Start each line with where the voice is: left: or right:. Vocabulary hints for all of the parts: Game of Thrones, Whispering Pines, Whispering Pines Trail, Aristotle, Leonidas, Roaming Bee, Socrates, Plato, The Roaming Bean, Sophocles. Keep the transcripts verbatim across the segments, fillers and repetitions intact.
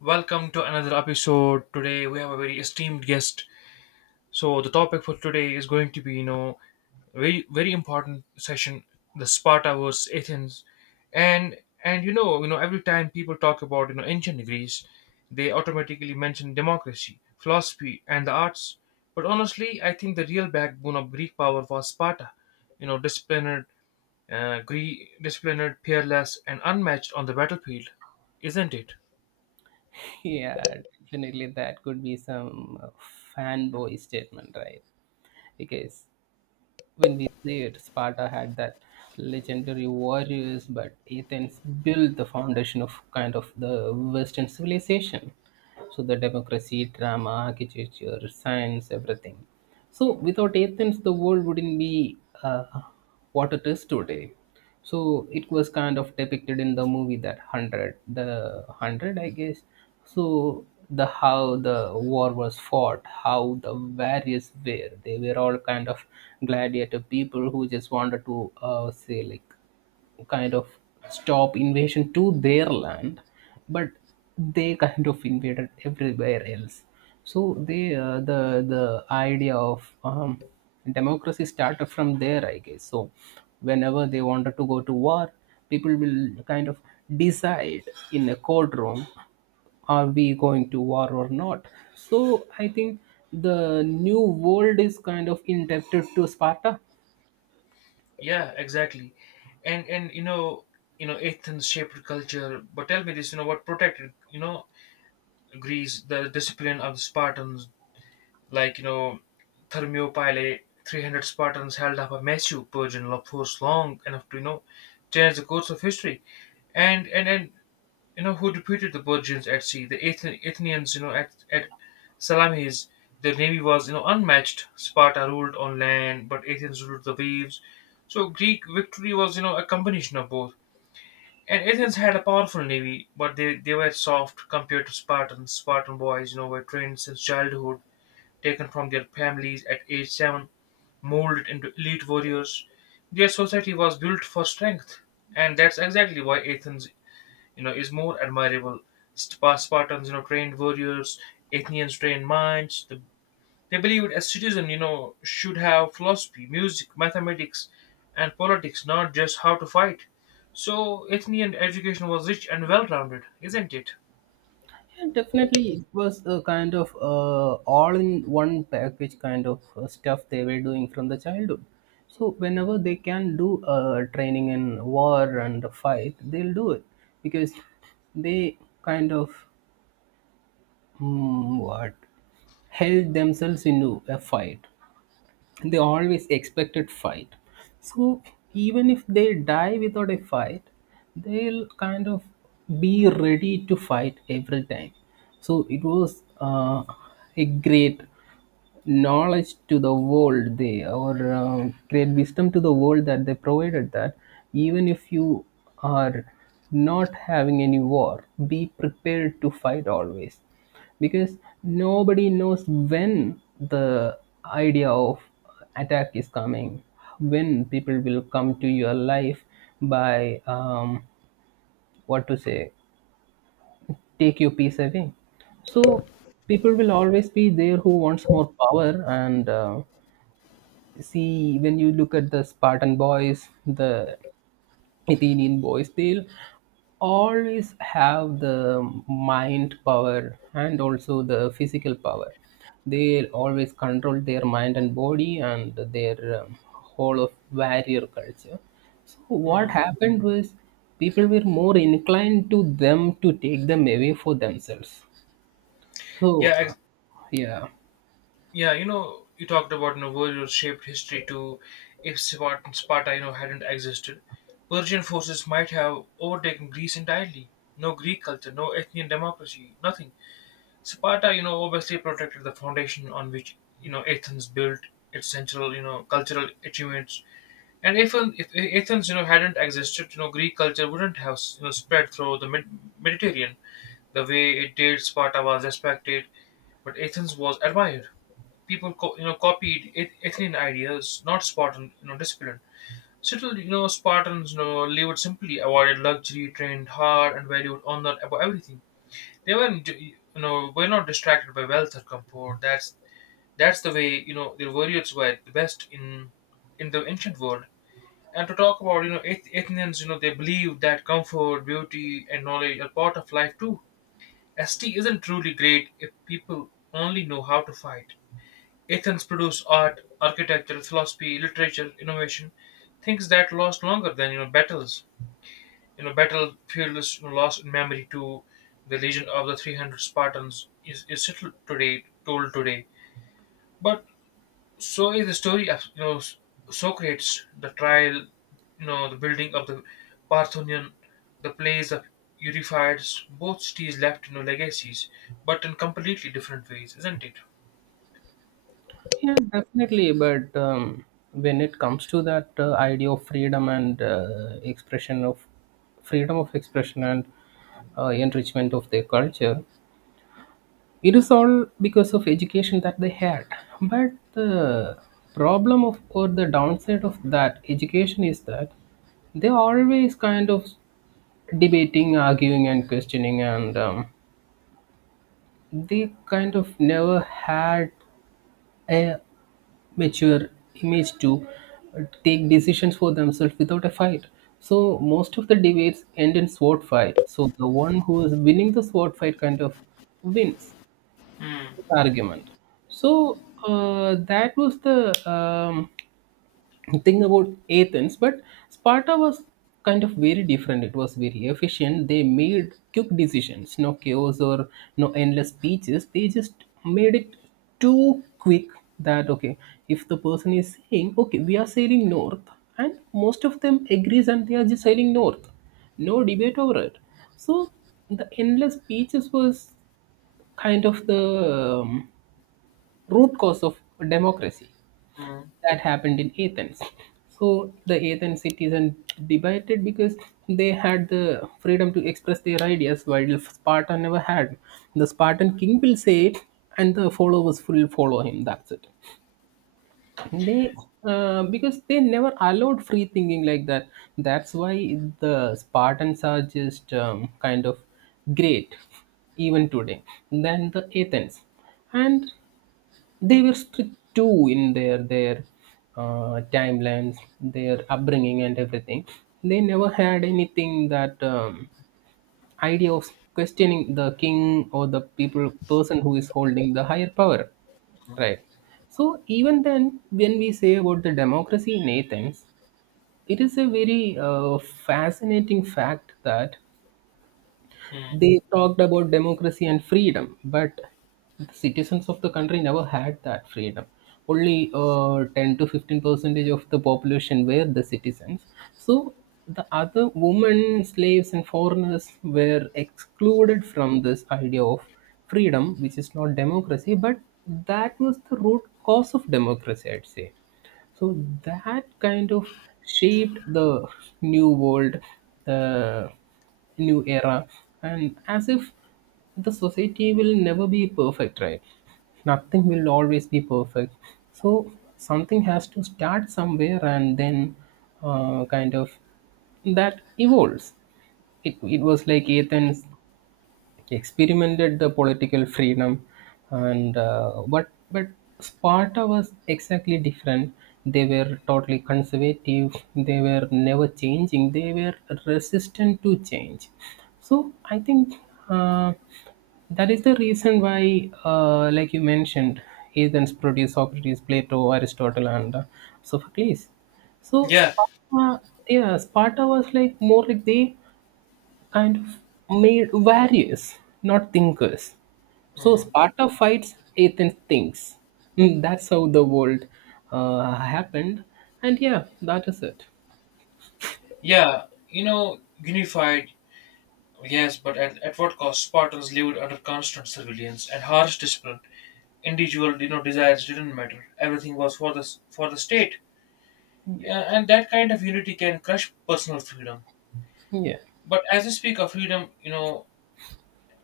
left: Welcome to another episode. Today we have a very esteemed guest. So the topic for today is going to be, you know, very very important session, the Sparta versus Athens, and and you know, you know, every time people talk about you know ancient Greece, they automatically mention democracy, philosophy, and the arts. But honestly, I think the real backbone of Greek power was Sparta. You know, disciplined, uh, Greek, disciplined, peerless, and unmatched on the battlefield, isn't it?
right: Yeah, definitely that could be some uh, fanboy statement, right? Because when we say it, Sparta had that legendary warriors, but Athens built the foundation of kind of the Western civilization. So the democracy, drama, architecture, science, everything. So without Athens, the world wouldn't be uh, what it is today. So it was kind of depicted in the movie that 100, the 100, I guess. So the how the war was fought, how the various were, they were all kind of gladiator people who just wanted to uh, say like kind of stop invasion to their land, but they kind of invaded everywhere else. So they uh, the the idea of um, democracy started from there, I guess. So whenever they wanted to go to war, people will kind of decide in a courtroom, are we going to war or not? So I think the new world is kind of indebted to Sparta.
left: Yeah, exactly. And and you know, you know, Athens shaped culture. But tell me this, you know, what protected, you know, Greece, the discipline of the Spartans, like you know, Thermopylae, three hundred Spartans held up a massive Persian law force long enough to you know change the course of history. And and and you know, who defeated the Persians at sea. The Athen- Athenians, you know, at, at Salamis, their navy was, you know, unmatched. Sparta ruled on land, but Athens ruled the waves. So Greek victory was, you know, a combination of both. And Athens had a powerful navy, but they, they were soft compared to Spartans. Spartan boys, you know, were trained since childhood, taken from their families at age seven, molded into elite warriors. Their society was built for strength, and that's exactly why Athens you know, is more admirable. Spa- Spartans, you know, trained warriors, Athenians trained minds. The, they believed a citizen, you know, should have philosophy, music, mathematics, and politics, not just how to fight. So Athenian education was rich and well-rounded, isn't it?
right: Yeah, definitely, it was a kind of uh, all-in-one package kind of uh, stuff they were doing from the childhood. So whenever they can do uh, training in war and fight, they'll do it because they kind of mm, what held themselves into a fight, they always expected fight. So even if they die without a fight, they'll kind of be ready to fight every time. So it was uh, a great knowledge to the world, they or um, great wisdom to the world that they provided, that even if you are not having any war, be prepared to fight always, because nobody knows when the idea of attack is coming, when people will come to your life by um, what to say, take your peace away. So people will always be there who wants more power, and uh, see, when you look at the Spartan boys, the Athenian boys, they'll always have the mind power and also the physical power. They always control their mind and body, and their um, whole of warrior culture. So what
left: Hmm.
right: happened was people were more inclined to them to take them away for themselves. So
left: Yeah,
right: uh,
left: ex-
right: yeah.
left: yeah. You know, you talked about you know, warriors shaped history too. If Spartan Sparta, you know, hadn't existed, Persian forces might have overtaken Greece entirely. No Greek culture, no Athenian democracy, nothing. Sparta, you know, obviously protected the foundation on which you know Athens built its central, you know, cultural achievements. And if if Athens, you know, hadn't existed, you know, Greek culture wouldn't have you know spread through the Med- Mediterranean the way it did. Sparta was respected, but Athens was admired. People, co- you know, copied Ath- Athenian ideas, not Spartan, you know, discipline. Still, you know, Spartans, you know, lived simply, avoided luxury, trained hard, and valued honor above everything. They weren't you know were not distracted by wealth or comfort. That's that's the way you know the warriors were the best in in the ancient world. And to talk about you know ath- athenians, you know they believed that comfort, beauty, and knowledge are part of life too. St Isn't truly great if people only know how to fight. Athens produced art, architecture, philosophy, literature, innovation, things that last longer than you know battles. You know, battle Faeulus lost in memory to the legion of the three hundred Spartans is, is still today told today. But so is the story of you know Socrates, the trial, you know the building of the Parthenion, the plays of Euripides. Both cities left you know legacies, but in completely different ways, isn't it?
right: Yeah, definitely. But um, when it comes to that uh, idea of freedom and uh, expression of freedom of expression and uh, enrichment of their culture, it is all because of education that they had. But the problem of, or the downside of that education is that they always kind of debating, arguing, and questioning, and um, they kind of never had a mature image to uh, take decisions for themselves without a fight. So most of the debates end in sword fight. So the one who is winning the sword fight kind of wins
left: Mm,
right: the argument. So uh, that was the um, think about Athens, but Sparta was kind of very different. It was very efficient. They made quick decisions, no chaos or no endless speeches. They just made it too quick that okay, if the person is saying okay, we are sailing north, and most of them agrees and they are just sailing north, no debate over it. So the endless speeches was kind of the um, root cause of democracy
left: mm,
right: that happened in Athens. So the Athens citizens debated because they had the freedom to express their ideas, while Sparta never had. The Spartan king will say it, and the followers will follow him. That's it. They uh, because they never allowed free thinking like that. That's why the Spartans are just um, kind of great even today than the Athens. And they were strict too in their their uh, timelines, their upbringing, and everything. They never had anything that um, idea of questioning the king or the people person who is holding the higher power, right? So even then, when we say about the democracy in Athens, it is a very uh, fascinating fact that
left: mm.
right: they talked about democracy and freedom, but the citizens of the country never had that freedom. Only uh, ten to fifteen percentage of the population were the citizens. So the other women, slaves, and foreigners were excluded from this idea of freedom, which is not democracy, but that was the root cause of democracy, I'd say. So that kind of shaped the new world, the new era, and as if the society will never be perfect, right? Nothing will always be perfect. So something has to start somewhere, and then uh, kind of that evolves. It, it was like Athens experimented the political freedom and uh, but but Sparta was exactly different. They were totally conservative. They were never changing, they were resistant to change. So I think uh, that is the reason why, uh, like you mentioned, Athens produced Socrates, Plato, Aristotle, and uh, Sophocles. So
left: Yeah,
right: Sparta, yeah, Sparta was like more like they and made warriors, not thinkers. So
left: mm.
right: Sparta fights, Athens thinks. Mm, That's how the world uh, happened. And yeah, that is it.
left: Yeah. You know, unified Yes, but at, at what cost? Spartans lived under constant surveillance and harsh discipline. Individual, you know, desires didn't matter. Everything was for the s- for the state.
right: Yeah,
left: A- and that kind of unity can crush personal freedom.
right: yeah,
left: But as I speak of freedom, you know,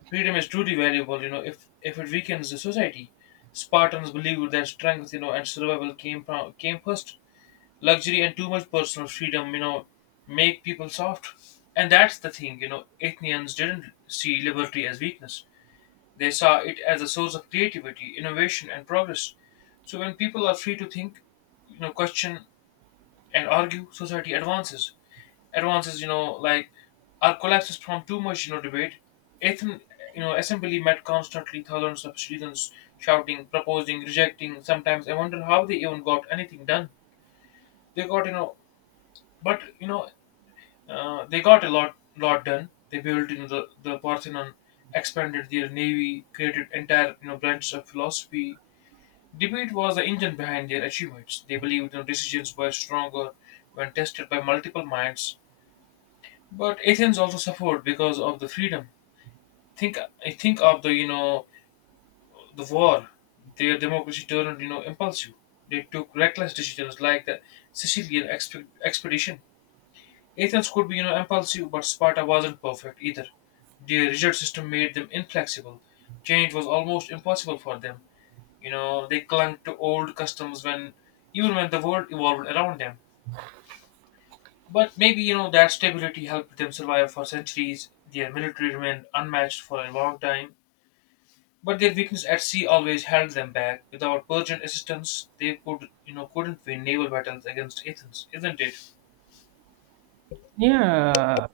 left: freedom is truly valuable. You know, if if it weakens the society, Spartans believed that strength, you know, and survival came from, came first. Luxury and too much personal freedom, you know, make people soft, and that's the thing. You know, Athenians didn't see liberty as weakness. They saw it as a source of creativity, innovation, and progress. So when people are free to think, you know, question and argue, society advances. Advances, you know, like our collapses from too much, you know, debate. Ethan, you know, assembly met constantly thousands of citizens shouting, proposing, rejecting. Sometimes I wonder how they even got anything done. They got, you know, but you know, uh, they got a lot, lot done. They built, you know, the the Parthenon, expanded their navy, created entire, you know, branches of philosophy. Debate was the engine behind their achievements. They believed their decisions were stronger when tested by multiple minds. But Athens also suffered because of the freedom. Think I think of the you know the war. Their democracy turned you know impulsive. They took reckless decisions like the Sicilian expe- expedition. Athens could be you know impulsive, but Sparta wasn't perfect either. Their rigid system made them inflexible. Change was almost impossible for them. You know, they clung to old customs when even when the world evolved around them. But maybe, you know, that stability helped them survive for centuries. Their military remained unmatched for a long time. But their weakness at sea always held them back. Without Persian assistance, they could, you know, couldn't win naval battles against Athens, isn't it?
right: yeah.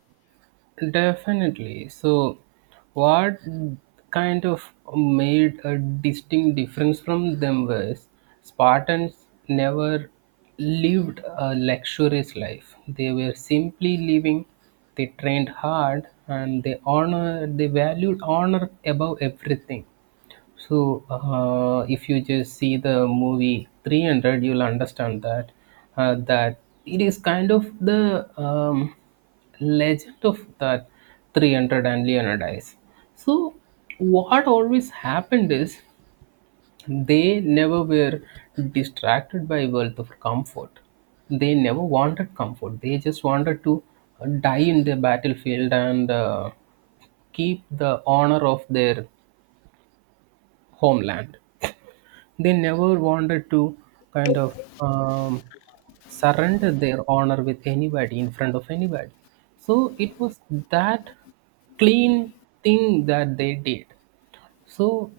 right: Definitely. So, what kind of made a distinct difference from them was Spartans never lived a luxurious life. They were simply living, they trained hard, and they honor. They valued honor above everything. So, uh, if you just see the movie three hundred, you'll understand that uh, that it is kind of the um, legend of that three hundred and Leonidas. So, what always happened is they never were distracted by wealth or comfort. They never wanted comfort. They just wanted to uh, die in the battlefield and uh, keep the honor of their homeland. They never wanted to kind of um, surrender their honor with anybody in front of anybody. So it was that clean thing that they did. So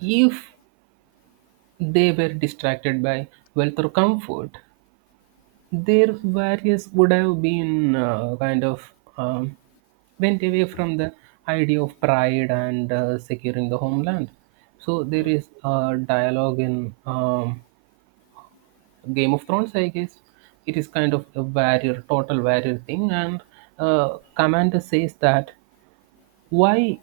right: if they were distracted by wealth or comfort, their values would have been uh, kind of um, went away from the idea of pride and uh, securing the homeland. So there
left: Hmm,
right: is a dialogue in um, Game of Thrones, I guess. It is kind of a warrior, total warrior thing. And uh, Commander says that why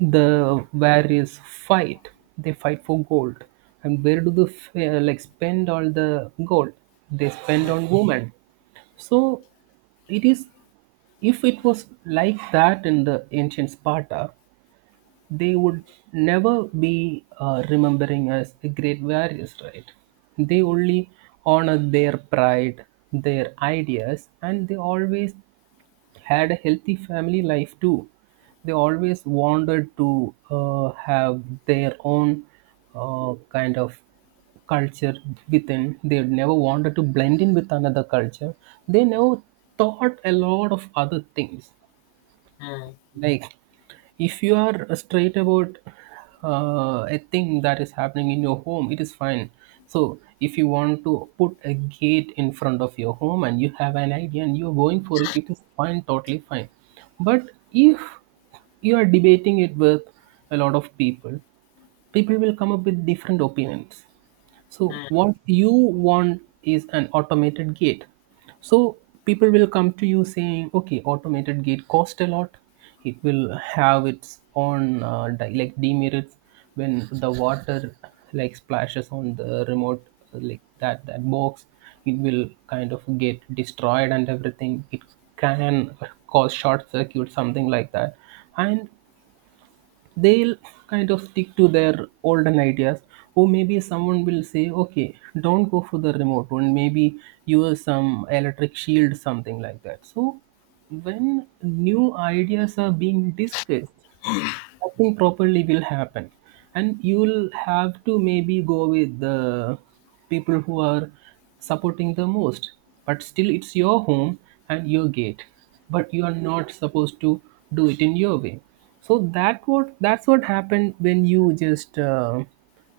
right: the warriors fight? They fight for gold. And where do the f- uh, like spend all the gold? They spend on women. So it is, if it was like that in the ancient Sparta, they would never be uh, remembering as the great warriors, right? They only honor their pride, their ideas, and they always had a healthy family life too. They always wanted to uh, have their own uh, kind of culture within. They never wanted to blend in with another culture. They never thought a lot of other things,
left: hmm,
right: like if you are straight about uh, a thing that is happening in your home, it is fine. So if you want to put a gate in front of your home and you have an idea and you're going for it, it is fine, totally fine. But if you are debating it with a lot of people, people will come up with different opinions. So
left: hmm,
right: what you want is an automated gate. So people will come to you saying, okay, automated gate cost a lot. It will have its own uh, di- like demerits when the water like splashes on the remote, uh, like that that box. It will kind of get destroyed and everything. It can cause short circuit, something like that. And they'll kind of stick to their olden ideas, or maybe someone will say okay, don't go for the remote one, maybe use some electric shield, something like that. So when new ideas are being discussed, nothing properly will happen, and you will have to maybe go with the people who are supporting the most. But still it's your home and your gate, but you are not supposed to do it in your way. So that what, that's what happened when you just uh,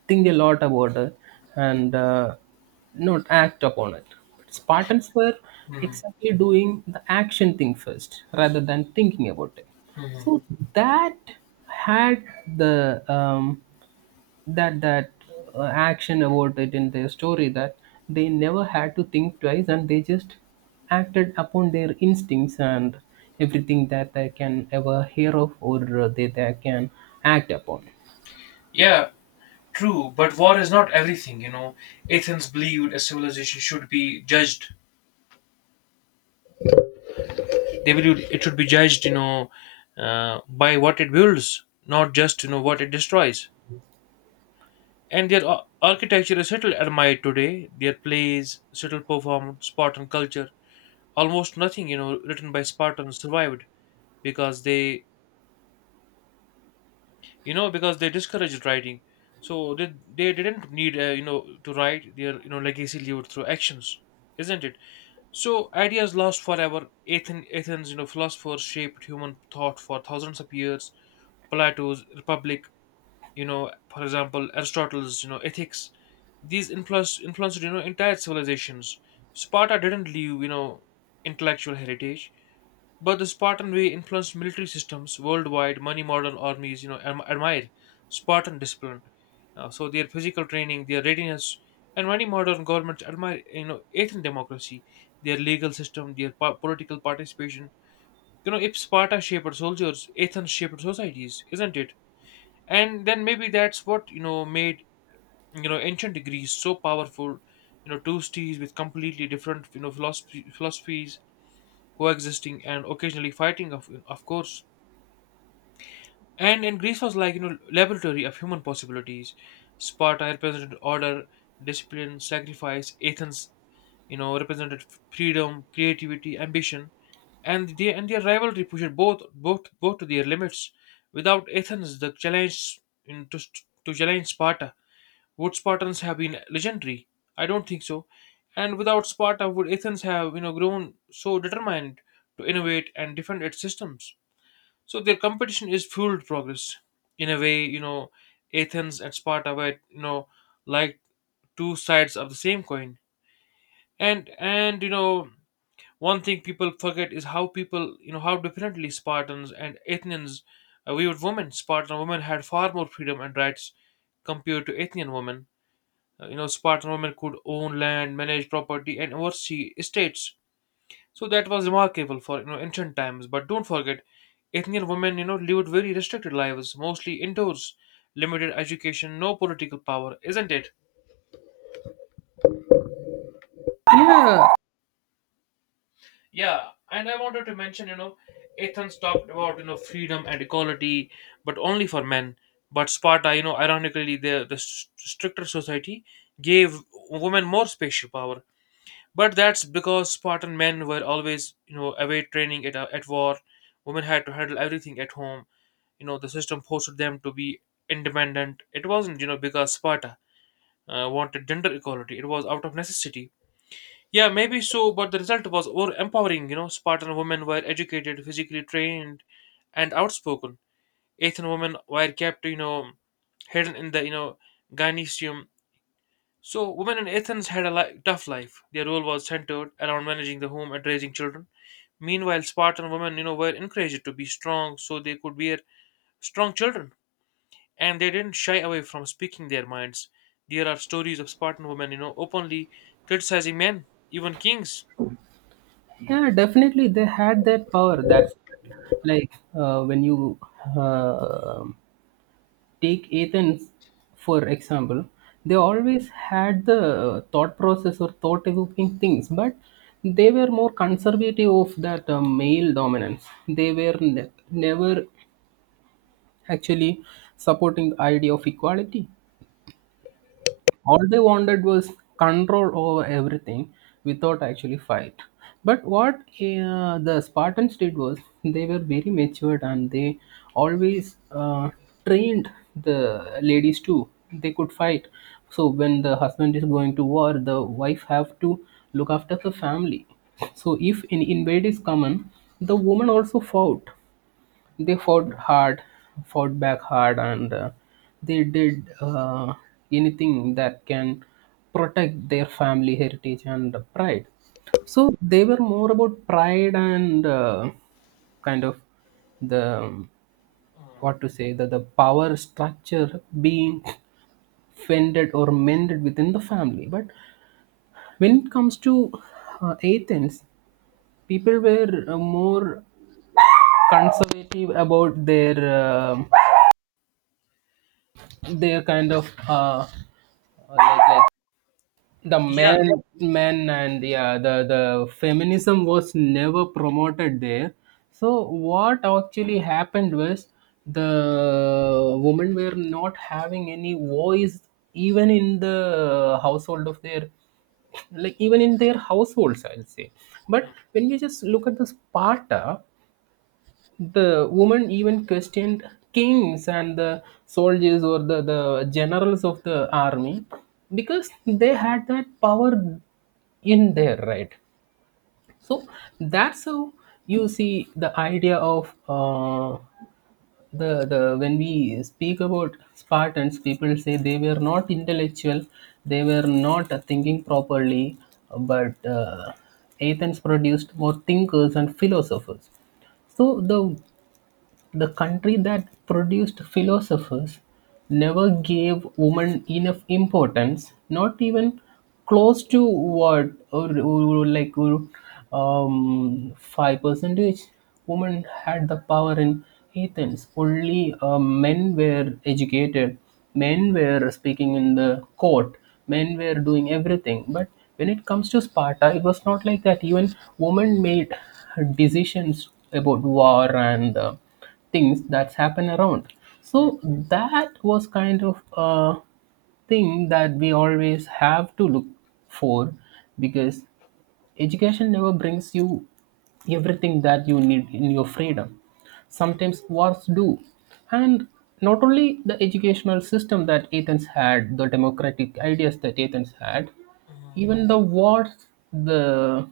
right: think a lot about it and uh, not act upon it. Spartans were
left: hmm, hmm,
right: exactly doing the action thing first rather than thinking about it.
left: hmm.
right: So that had the um, that that uh, action about it in their story, that they never had to think twice, and they just acted upon their instincts and everything that they can ever hear of, or uh, they, they can act upon.
left: Yeah, true. But war is not everything, you know. Athens believed a civilization should be judged they will it should be judged you know uh, by what it builds, not just you know what it destroys. And their ar- architecture is little admired today. Their plays little performed. Spartan culture, almost nothing you know written by Spartans survived, because they you know because they discouraged writing. So they, they didn't need uh, you know to write their you know legacy, lived through actions, isn't it? So ideas lost forever. Athen, athens you know philosophers shaped human thought for thousands of years. Plato's Republic, you know, for example, Aristotle's, you know, Ethics. These influenced influenced you know entire civilizations. Sparta didn't leave you know intellectual heritage, but the Spartan way influenced military systems worldwide. Many modern armies you know adm- admire Spartan discipline. Uh, so their physical training, their readiness, and many modern governments admire you know Athenian democracy, their legal system, their po- political participation. You know, if Sparta shaped soldiers, Athens shaped societies, isn't it? And then maybe that's what you know made you know ancient Greece so powerful. You know two cities with completely different you know philosophy, philosophies coexisting and occasionally fighting, of, of course and and Greece was like you know laboratory of human possibilities. Sparta represented order, discipline, sacrifice. Athens you know represented f- freedom, creativity, ambition. And they and their rivalry pushed both both both to their limits. Without Athens, the challenge, in, to, to challenge Sparta. Would Spartans have been legendary? I don't think so. And without Sparta, would Athens have you know grown so determined to innovate and defend its systems? So their competition is fueled progress. In a way, you know, Athens and Sparta were you know like two sides of the same coin. And and you know one thing people forget is how people you know how differently Spartans and Athenians uh, viewed women. Spartan women had far more freedom and rights compared to Athenian women. uh, you know, Spartan women could own land, manage property, and oversee estates. So that was remarkable for you know ancient times. But don't forget, Athenian women you know lived very restricted lives, mostly indoors, limited education, no political power, isn't it?
right: Yeah,
left: Yeah, and I wanted to mention you know, Athens talked about you know freedom and equality, but only for men. But Sparta, you know, ironically, the the st- stricter society gave women more spatial power. But that's because Spartan men were always, you know, away training at, uh, at war. Women had to handle everything at home. You know, the system forced them to be independent. It wasn't, you know, because Sparta uh, wanted gender equality. It was out of necessity. Yeah, maybe so, but the result was more empowering. You know, Spartan women were educated, physically trained, and outspoken. Athenian women were kept, you know, hidden in the, you know, gynecium. So, women in Athens had a li- tough life. Their role was centered around managing the home and raising children. Meanwhile, Spartan women, you know, were encouraged to be strong so they could bear strong children, and they didn't shy away from speaking their minds. There are stories of Spartan women, you know, openly criticizing men, even kings.
right: yeah, definitely they had that power. That's like uh, when you uh, take Athens for example, they
left: Mm,
right: always had the uh, thought process or thought evoking things, but they were more conservative of that uh, male dominance. They were ne- never actually supporting the idea of equality. All they wanted was control over everything without actually fight. But what uh, the Spartans did was, they were very matured, and they always uh, trained the ladies too, they could fight. So when the husband is going to war, the wife have to look after the family. So if an invade is common, the woman also fought. They fought hard, fought back hard, and uh, they did uh, anything that can protect their family heritage and pride. So they were more about pride and uh, kind of the um, what to
left: mm.
right: say, that the power structure being fended or mended within the family. But when it comes to uh, Athens, people were uh, more conservative about their. um they're kind of uh, uh, like like The
left: Yeah.
right: men men and yeah, the the feminism was never promoted there. So what actually happened was the women were not having any voice even in the household of their like even in their households, I'll say. But when you just look at the Sparta, the woman even questioned kings and the soldiers, or the, the generals of the army, because they had that power in there, right? So that's how you see the idea of uh, the the when we speak about Spartans, people say they were not intellectual, they were not thinking properly. But uh, Athens produced more thinkers and philosophers. So the the country that produced philosophers never gave women enough importance, not even close to what, or, or like or, um, five percentage. Women had the power in Athens. Only uh, men were educated, men were speaking in the court, men were doing everything. But when it comes to Sparta, it was not like that. Even women made decisions about war and uh, things that's happen around.
left: Mm,
right: So that was kind of a thing that we always have to look for, because education never brings you everything that you need in your freedom.
left: mm,
right: Sometimes wars do, and not only the educational system that Athens had, the democratic ideas that Athens had,
left: mm, mm.
right: even the wars. The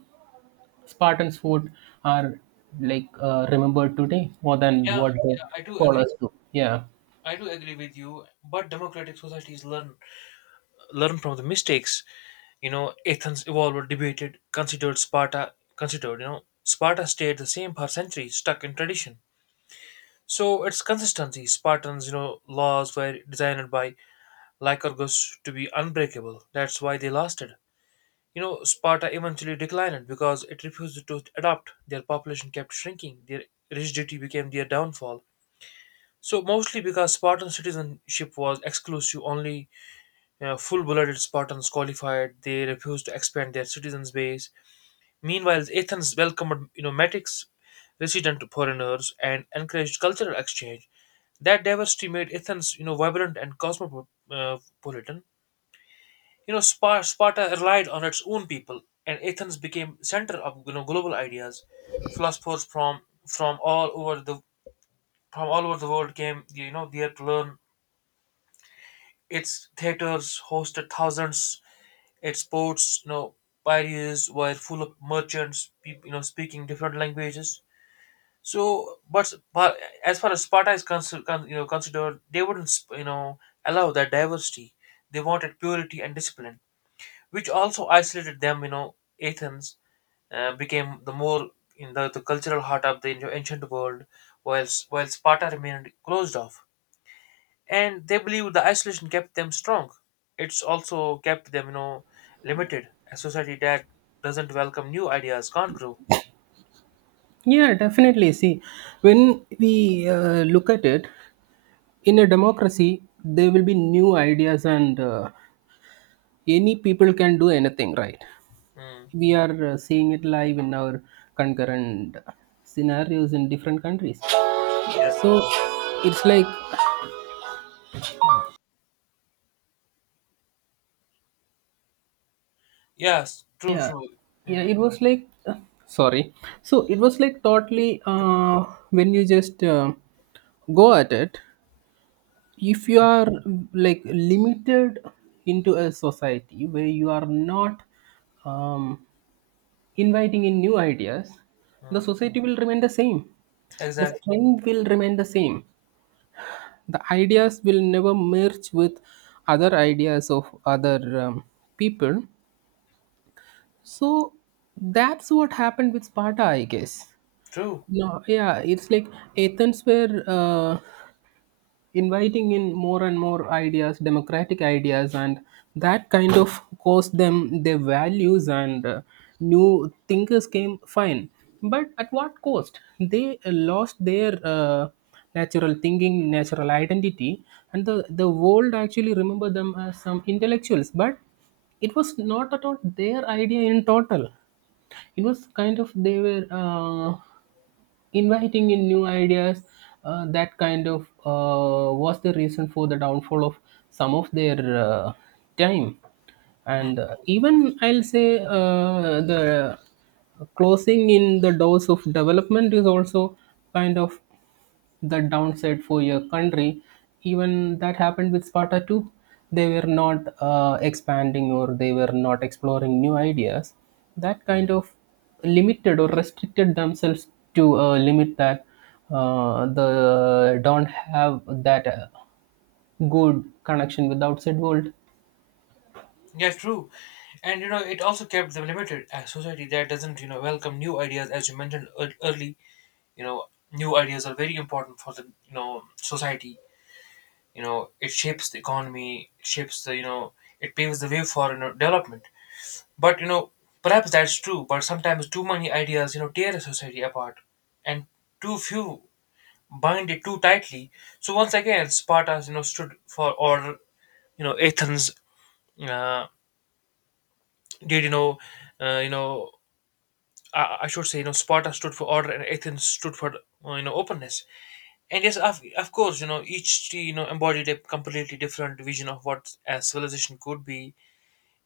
right: Spartans' food are like uh, remembered today more than
left: Yeah,
right: what the
left: yeah, I do agree.
right: scholars do. Yeah,
left: I do agree with you, but democratic societies learn learn from the mistakes. You know, Athens evolved, debated, considered Sparta, considered, you know, Sparta stayed the same for centuries, stuck in tradition. So its consistency, Spartans, you know, laws were designed by Lycurgus to be unbreakable. That's why they lasted. You know, Sparta eventually declined because it refused to adapt. Their population kept shrinking. Their rigidity became their downfall. So mostly because Spartan citizenship was exclusive, only uh, full-blooded Spartans qualified. They refused to expand their citizens' base. Meanwhile, Athens welcomed you know metics, resident foreigners, and encouraged cultural exchange. That diversity made Athens you know vibrant and cosmopolitan. You know, Spa- Sparta relied on its own people, and Athens became center of you know global ideas. Philosophers from from all over the from all over the world came you know there to learn. Its theaters hosted thousands. Its ports, you know, Piraeus, were full of merchants, peop- you know, speaking different languages. So, but but as far as Sparta is considered, you know, considered, they wouldn't, sp- you know, allow that diversity. They wanted purity and discipline, which also isolated them. You know, Athens uh, became the more in the, the cultural heart of the you know, ancient world, whilst while Sparta remained closed off. And they believed the isolation kept them strong. It's also kept them, you know, limited. A society that doesn't welcome new ideas can't grow.
right: yeah, definitely. See, when we uh, look at it in a democracy, there will be new ideas, and uh, any people can do anything, right?
left: Mm.
right: We are uh, seeing it live in our concurrent scenarios in different countries.
left: Yeah.
right: So it's like,
left: Yes. True. True.
right: yeah, it was like uh, sorry so it was like totally uh, when you just uh, go at it, if you
left: Mm.
right: are like limited into a society where you are not um, inviting in new ideas, the
left: Mm,
right: society will remain the same, the
left: exactly.
right: strength will remain the same, the ideas will never merge with other ideas of other um, people. So that's what happened with Sparta, I guess.
left: True.
right: No, yeah, it's like Athens were uh, inviting in more and more ideas, democratic ideas, and that kind of caused them their values, and uh, new thinkers came fine. But at what cost? They uh, lost their uh, natural thinking, natural identity, and the, the world actually remember them as some intellectuals. But it was not at all their idea in total. It was kind of they were. Uh, inviting in new ideas uh, that kind of uh, was the reason for the downfall of some of their uh, time.
left: Mm.
right: And uh, even I'll say uh, the closing in the doors of development is also kind of the downside for your country. Even that happened with Sparta too. They were not uh, expanding, or they were not exploring new ideas. That kind of limited or restricted themselves to a limit that uh, the don't have that uh, good connection with the outside world.
left: Yeah, true. And you know, it also kept them limited. A society that doesn't, you know, welcome new ideas, as you mentioned ear- early, you know, new ideas are very important for the, you know, society. You know, it shapes the economy, it shapes the, you know, it paves the way for, you know, development. But, you know, perhaps that's true, but sometimes too many ideas, you know, tear a society apart, and too few bind it too tightly. So once again, Sparta, you know, stood for, or, you know, Athens, uh, did you know uh, you know I, I should say, you know sparta stood for order, and athens stood for uh, you know openness. And yes, of, of course, you know each you know embodied a completely different vision of what a civilization could be.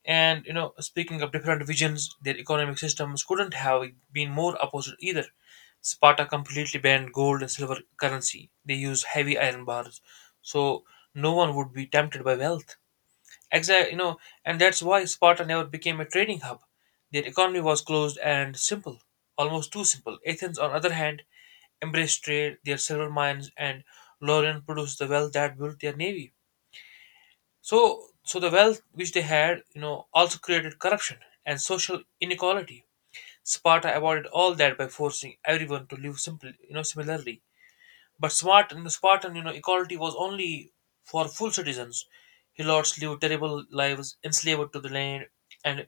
left: And you know speaking of different visions, their economic systems couldn't have been more opposite either. Sparta completely banned gold and silver currency. They used heavy iron bars so no one would be tempted by wealth. Exactly, you know, and that's why Sparta never became a trading hub. Their economy was closed and simple, almost too simple. Athens, on the other hand, embraced trade. Their silver mines and Laurian produced the wealth that built their navy. So, so the wealth which they had, you know, also created corruption and social inequality. Sparta avoided all that by forcing everyone to live simply, you know, similarly. But smart and Spartan, you know, equality was only for full citizens. Helots lived terrible lives, enslaved to the land, and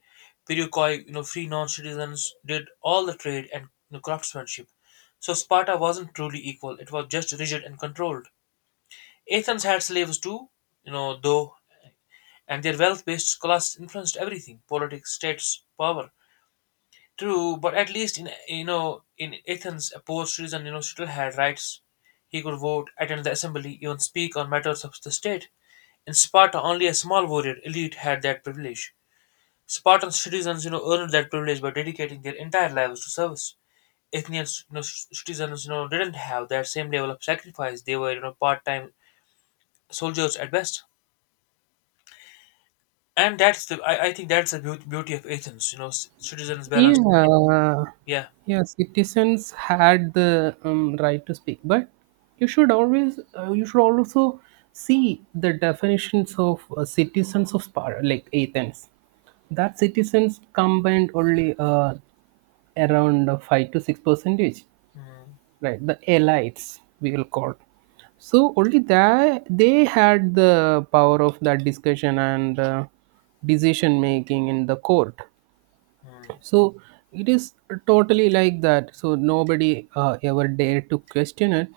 left: Perikoi, you know, free non-citizens, did all the trade and, you know, craftsmanship. So Sparta wasn't truly equal; it was just rigid and controlled. Athens had slaves too, you know, though, and their wealth-based class influenced everything: politics, status, power. True, but at least in you know in Athens, a poor citizen you know still had rights. He could vote, attend the assembly, even speak on matters of the state. In Sparta, only a small warrior elite had that privilege. Spartan citizens, you know, earned that privilege by dedicating their entire lives to service. Athenian you know, c- citizens, you know, didn't have that same level of sacrifice. They were, you know, part-time soldiers at best. And that's the I, I think that's the beaut- beauty of Athens. You know, c- citizens balanced.
right: Yeah,
left: Yeah.
right: yeah. Citizens had the um, right to speak, but you should always, uh, you should also see the definitions of uh, citizens of Sparta, like Athens. That citizens combined only uh, around uh, five to six percentage,
left: Hmm.
right: right? The elites, we will call. So only that they had the power of that discussion and uh, decision making in the court.
left: Hmm.
right: So it is totally like that. So nobody uh, ever dared to question it,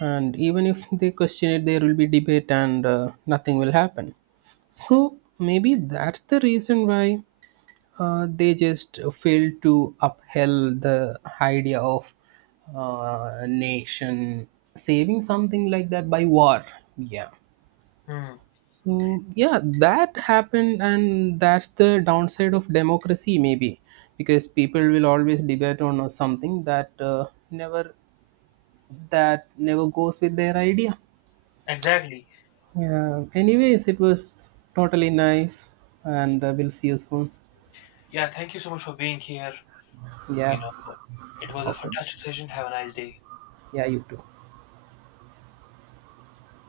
right: and even if they question it, there will be debate and uh, nothing will happen. So maybe that's the reason why uh, they just failed to upheld the idea of uh, nation saving, something like that, by war. Yeah.
left: Hmm.
right: So yeah, that happened, and that's the downside of democracy, maybe, because people will always debate on uh, something that uh, never that never goes with their idea.
left: Exactly.
right: Yeah. Anyways, it was totally nice, and uh, we'll see you soon.
left: Yeah, thank you so much for being here. You
right: Yeah.
left: know, it was a
right: Okay.
left: fantastic session. Have a nice day.
right: Yeah, you too.